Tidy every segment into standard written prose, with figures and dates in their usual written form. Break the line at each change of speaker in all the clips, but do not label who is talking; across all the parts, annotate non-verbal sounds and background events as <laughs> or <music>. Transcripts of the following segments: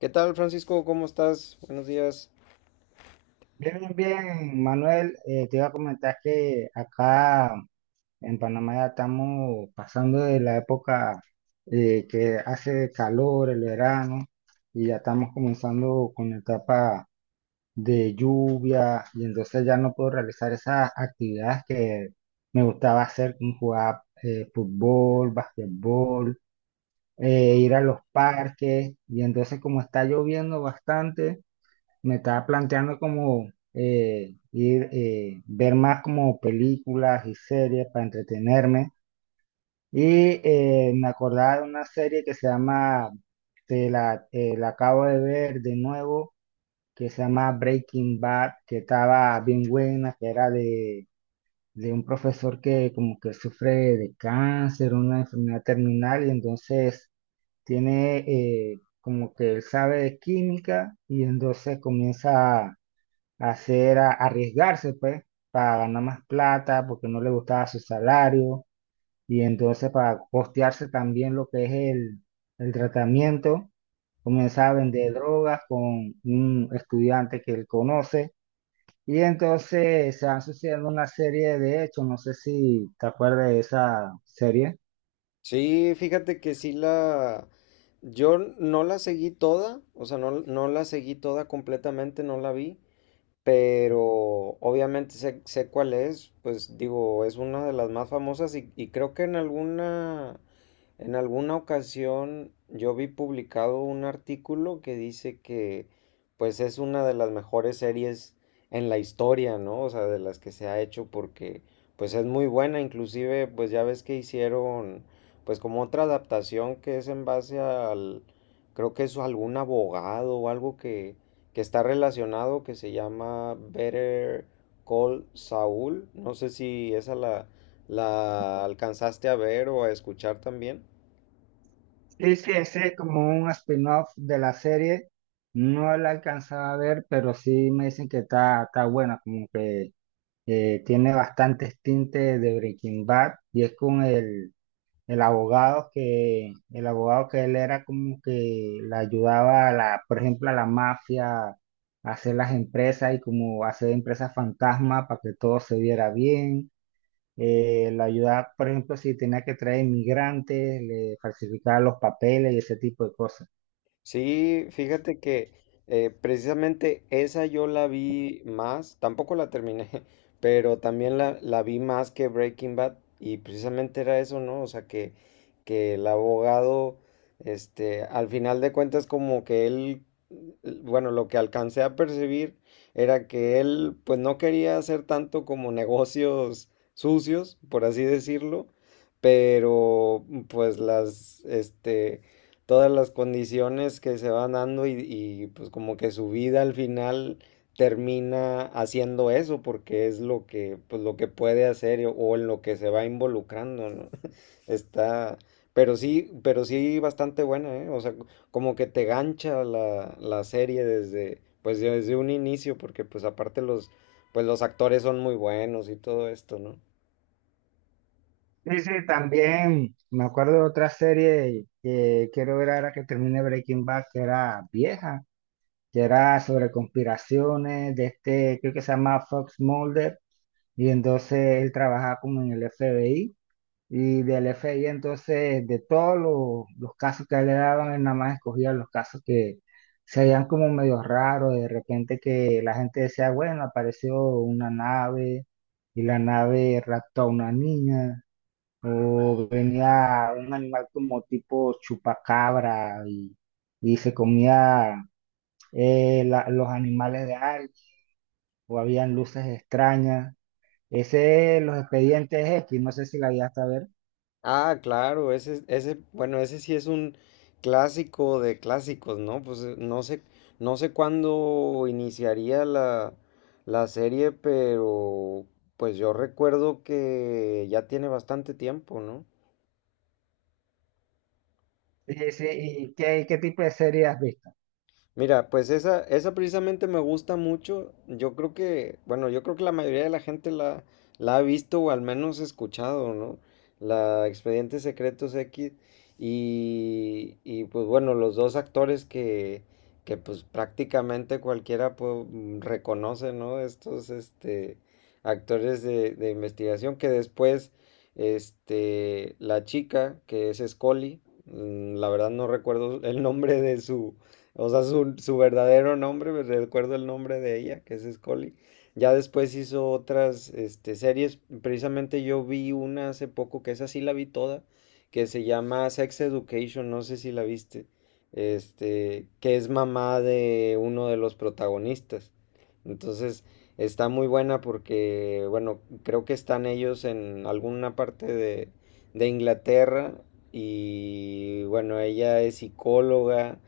¿Qué tal, Francisco? ¿Cómo estás? Buenos días.
Bien, bien, bien, Manuel, te iba a comentar que acá en Panamá ya estamos pasando de la época que hace calor, el verano, y ya estamos comenzando con la etapa de lluvia, y entonces ya no puedo realizar esas actividades que me gustaba hacer, como jugar fútbol, basquetbol, ir a los parques, y entonces como está lloviendo bastante me estaba planteando como ver más como películas y series para entretenerme. Y Me acordaba de una serie que se llama, la acabo de ver de nuevo, que se llama Breaking Bad, que estaba bien buena, que era de un profesor que como que sufre de cáncer, una enfermedad terminal, y entonces tiene como que él sabe de química y entonces comienza hacer, arriesgarse, pues, para ganar más plata, porque no le gustaba su salario, y entonces para costearse también lo que es el tratamiento, comenzaba a vender drogas con un estudiante que él conoce, y entonces se van sucediendo una serie de hechos, no sé si te acuerdas de esa serie.
Sí, fíjate que sí la... Yo no la seguí toda, o sea, no la seguí toda completamente, no la vi, pero obviamente sé cuál es, pues digo, es una de las más famosas y creo que en alguna ocasión yo vi publicado un artículo que dice que pues es una de las mejores series en la historia, ¿no? O sea, de las que se ha hecho porque pues es muy buena, inclusive pues ya ves que hicieron pues como otra adaptación que es en base al, creo que es algún abogado o algo que está relacionado, que se llama Better Call Saul. No sé si esa la alcanzaste a ver o a escuchar también.
Sí, sí, ese es como un spin-off de la serie. No la alcanzaba a ver, pero sí me dicen que está, está buena, como que tiene bastantes tintes de Breaking Bad y es con el abogado que él era como que le ayudaba a la, por ejemplo, a la mafia a hacer las empresas y como hacer empresas fantasma para que todo se viera bien. Le ayudaba, por ejemplo, si tenía que traer inmigrantes, le falsificaba los papeles y ese tipo de cosas.
Sí, fíjate que precisamente esa yo la vi más, tampoco la terminé, <laughs> pero también la vi más que Breaking Bad y precisamente era eso, ¿no? O sea, que el abogado, este, al final de cuentas como que él, l- bueno, lo que alcancé a percibir era que él pues no quería hacer tanto como negocios sucios, por así decirlo, pero pues las, este todas las condiciones que se van dando pues como que su vida al final termina haciendo eso porque es lo que pues lo que puede hacer o en lo que se va involucrando, ¿no? <laughs> Está, pero sí bastante buena, ¿eh? O sea, como que te gancha la, la serie desde pues desde un inicio porque pues aparte los pues los actores son muy buenos y todo esto, ¿no?
Sí, sí, también me acuerdo de otra serie que quiero ver ahora que termine Breaking Bad, que era vieja, que era sobre conspiraciones de este, creo que se llama Fox Mulder, y entonces él trabajaba como en el FBI, y del FBI entonces de todos los casos que a él le daban, él nada más escogía los casos que se veían como medio raros, de repente que la gente decía, bueno, apareció una nave, y la nave raptó a una niña, o venía un animal como tipo chupacabra, y se comía los animales de Arch, o habían luces extrañas. Ese, los expedientes X, no sé si la llegaste a ver.
Ah, claro, ese, bueno, ese sí es un clásico de clásicos, ¿no? Pues no sé, no sé cuándo iniciaría la, la serie, pero pues yo recuerdo que ya tiene bastante tiempo, ¿no?
Sí, sí, ¿y qué, qué tipo de serie has visto?
Mira, pues esa precisamente me gusta mucho. Yo creo que, bueno, yo creo que la mayoría de la gente la, la ha visto o al menos escuchado, ¿no? La Expedientes Secretos X. Y pues bueno, los dos actores que pues prácticamente cualquiera pues, mm, reconoce, ¿no? Estos este, actores de investigación que después, este, la chica que es Scully, mm, la verdad no recuerdo el nombre de su o sea, su verdadero nombre, me recuerdo el nombre de ella, que es Scully. Ya después hizo otras este, series. Precisamente yo vi una hace poco, que esa sí la vi toda, que se llama Sex Education, no sé si la viste. Este, que es mamá de uno de los protagonistas. Entonces, está muy buena porque, bueno, creo que están ellos en alguna parte de Inglaterra. Y bueno, ella es psicóloga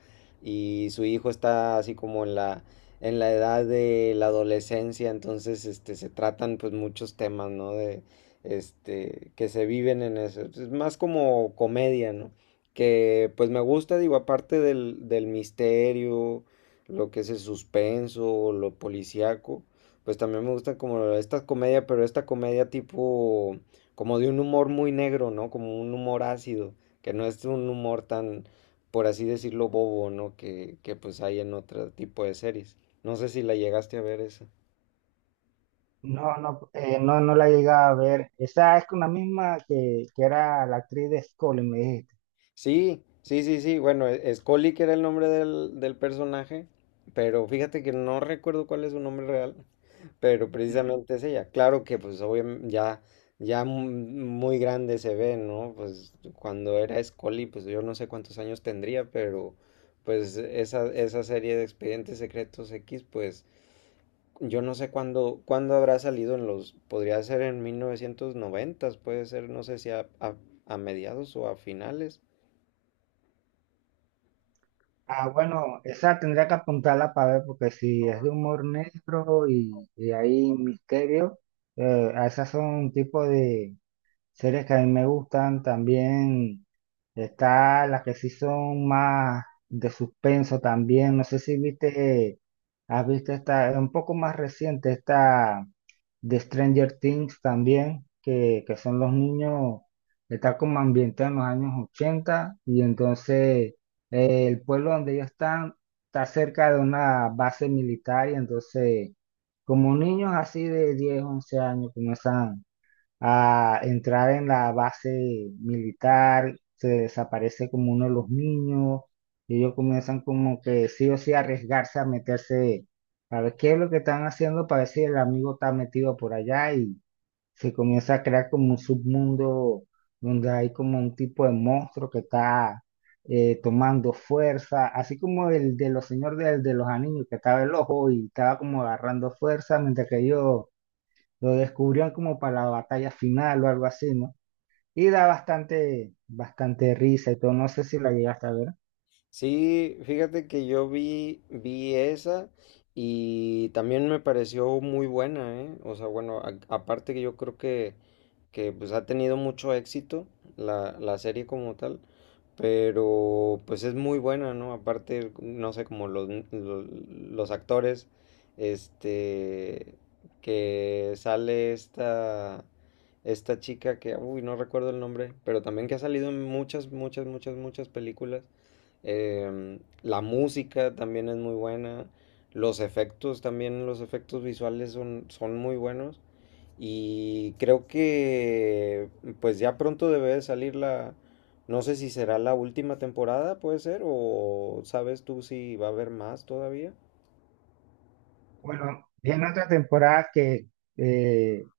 y su hijo está así como en la edad de la adolescencia, entonces este, se tratan pues muchos temas, ¿no? De, este, que se viven en eso. Es más como comedia, ¿no? Que pues me gusta, digo, aparte del, del misterio, lo que es el suspenso, lo policíaco, pues también me gusta como esta comedia, pero esta comedia tipo, como de un humor muy negro, ¿no? Como un humor ácido, que no es un humor tan, por así decirlo, bobo, ¿no? Que pues hay en otro tipo de series. No sé si la llegaste a ver esa.
No, no, no la llegaba a ver. Esa es con la misma que era la actriz de Scully, me dijiste.
Sí, sí, sí, sí. Bueno, e- Scully, que era el nombre del, del personaje, pero fíjate que no recuerdo cuál es su nombre real, pero precisamente es ella. Claro que pues obviamente ya, ya mu- muy grande se ve, ¿no? Pues cuando era Scully, pues yo no sé cuántos años tendría, pero pues esa serie de Expedientes Secretos X, pues yo no sé cuándo, cuándo habrá salido en los, podría ser en 1990, puede ser, no sé si a, a mediados o a finales,
Ah, bueno, esa tendría que apuntarla para ver, porque si es de humor negro y hay misterio, esas son un tipo de series que a mí me gustan también. Está las que sí son más de suspenso también. No sé si viste, has visto esta, es un poco más reciente, esta de Stranger Things también, que son los niños, está como ambientada en los años 80 y entonces el pueblo donde ellos están está cerca de una base militar y entonces como niños así de 10 11 años comienzan a entrar en la base militar, se desaparece como uno de los niños, y ellos comienzan como que sí o sí a arriesgarse a meterse a ver qué es lo que están haciendo para ver si el amigo está metido por allá y se comienza a crear como un submundo donde hay como un tipo de monstruo que está tomando fuerza, así como el de los los anillos, que estaba el ojo y estaba como agarrando fuerza mientras que ellos lo descubrieron como para la batalla final o algo así, ¿no? Y da bastante, bastante risa y todo. No sé si la llegaste a ver.
sí, fíjate que yo vi, vi esa y también me pareció muy buena, ¿eh? O sea, bueno, a- aparte que yo creo que pues ha tenido mucho éxito la, la serie como tal, pero pues es muy buena, ¿no? Aparte, no sé, como los actores, este, que sale esta, esta chica que, uy, no recuerdo el nombre, pero también que ha salido en muchas películas. Em, la música también es muy buena. Los efectos también, los efectos visuales son muy buenos. Y creo que pues ya pronto debe de salir la, no sé si será la última temporada, puede ser, o sabes tú si va a haber más todavía.
Bueno, viene otra temporada que eh,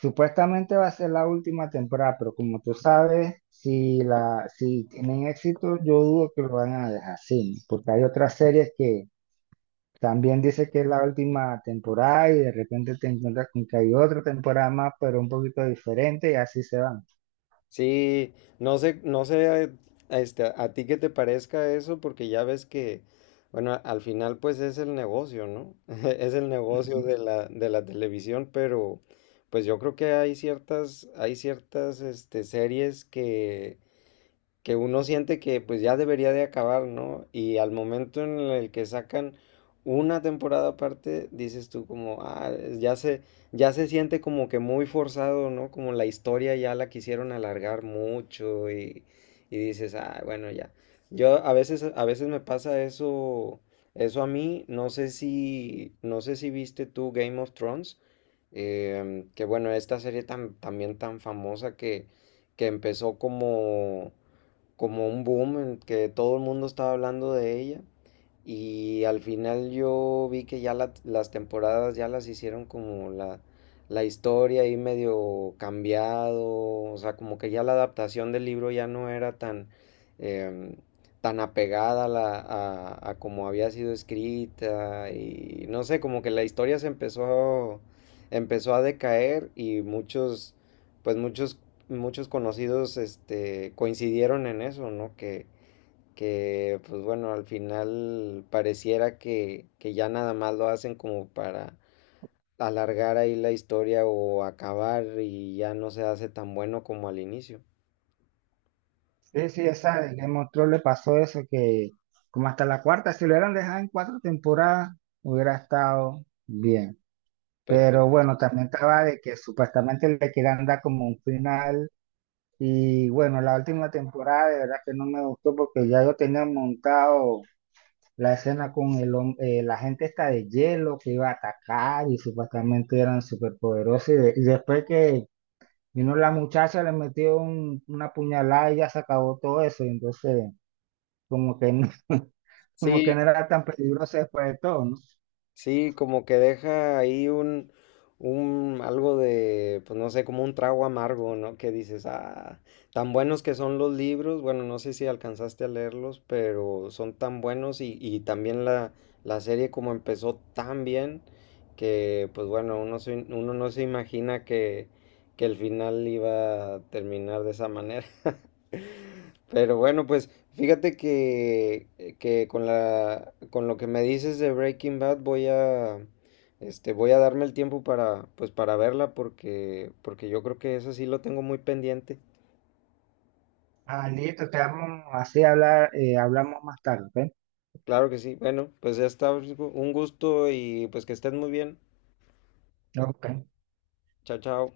supuestamente va a ser la última temporada, pero como tú sabes, si la, si tienen éxito, yo dudo que lo van a dejar así, ¿no? Porque hay otras series que también dice que es la última temporada y de repente te encuentras con que hay otra temporada más, pero un poquito diferente y así se van.
Sí, no sé este, a ti qué te parezca eso, porque ya ves que, bueno, al final pues es el negocio, ¿no? <laughs> Es el negocio
Ujú.
de la televisión, pero pues yo creo que hay ciertas, este, series que uno siente que pues ya debería de acabar, ¿no? Y al momento en el que sacan una temporada aparte, dices tú como, ah, es- ya se siente como que muy forzado, ¿no? Como la historia ya la quisieron alargar mucho y dices, ah, bueno, ya. Yo a veces me pasa eso, eso a mí, no sé si viste tú Game of Thrones, que bueno, esta serie tan, también tan famosa que empezó como un boom en que todo el mundo estaba hablando de ella. Y al final yo vi que ya la- las temporadas ya las hicieron como la historia ahí medio cambiado, o sea, como que ya la adaptación del libro ya no era tan, em, tan apegada a, la- a como había sido escrita y no sé, como que la historia se empezó, empezó a decaer y muchos, pues muchos muchos conocidos este, coincidieron en eso, ¿no? Que, pues bueno, al final pareciera que ya nada más lo hacen como para alargar ahí la historia o acabar y ya no se hace tan bueno como al inicio.
Sí, sí, esa de Game of Thrones le pasó eso, que como hasta la cuarta, si lo hubieran dejado en cuatro temporadas, hubiera estado bien. Pero
Perfecto.
bueno, también estaba de que supuestamente le querían dar como un final. Y bueno, la última temporada de verdad que no me gustó porque ya yo tenía montado la escena con el, la gente esta de hielo que iba a atacar y supuestamente eran superpoderosos. Y después que vino la muchacha, le metió una puñalada y ya se acabó todo eso. Entonces como que no, <laughs> como que no
Sí,
era tan peligroso después de todo, ¿no?
sí, como que deja ahí un algo de, pues no sé, como un trago amargo, ¿no? Que dices, ah, tan buenos que son los libros, bueno, no sé si alcanzaste a leerlos, pero son tan buenos y también la serie como empezó tan bien que, pues bueno, uno, se- uno no se imagina que el final iba a terminar de esa manera. <laughs> Pero bueno, pues fíjate que con la, con lo que me dices de Breaking Bad voy a, este, voy a darme el tiempo para, pues para verla porque, porque yo creo que eso sí lo tengo muy pendiente.
Ah, listo, quedamos así, hablar, hablamos más tarde,
Claro que sí. Bueno, pues ya está, un gusto y pues que estén muy bien.
¿ok? Ok.
Chao, chao.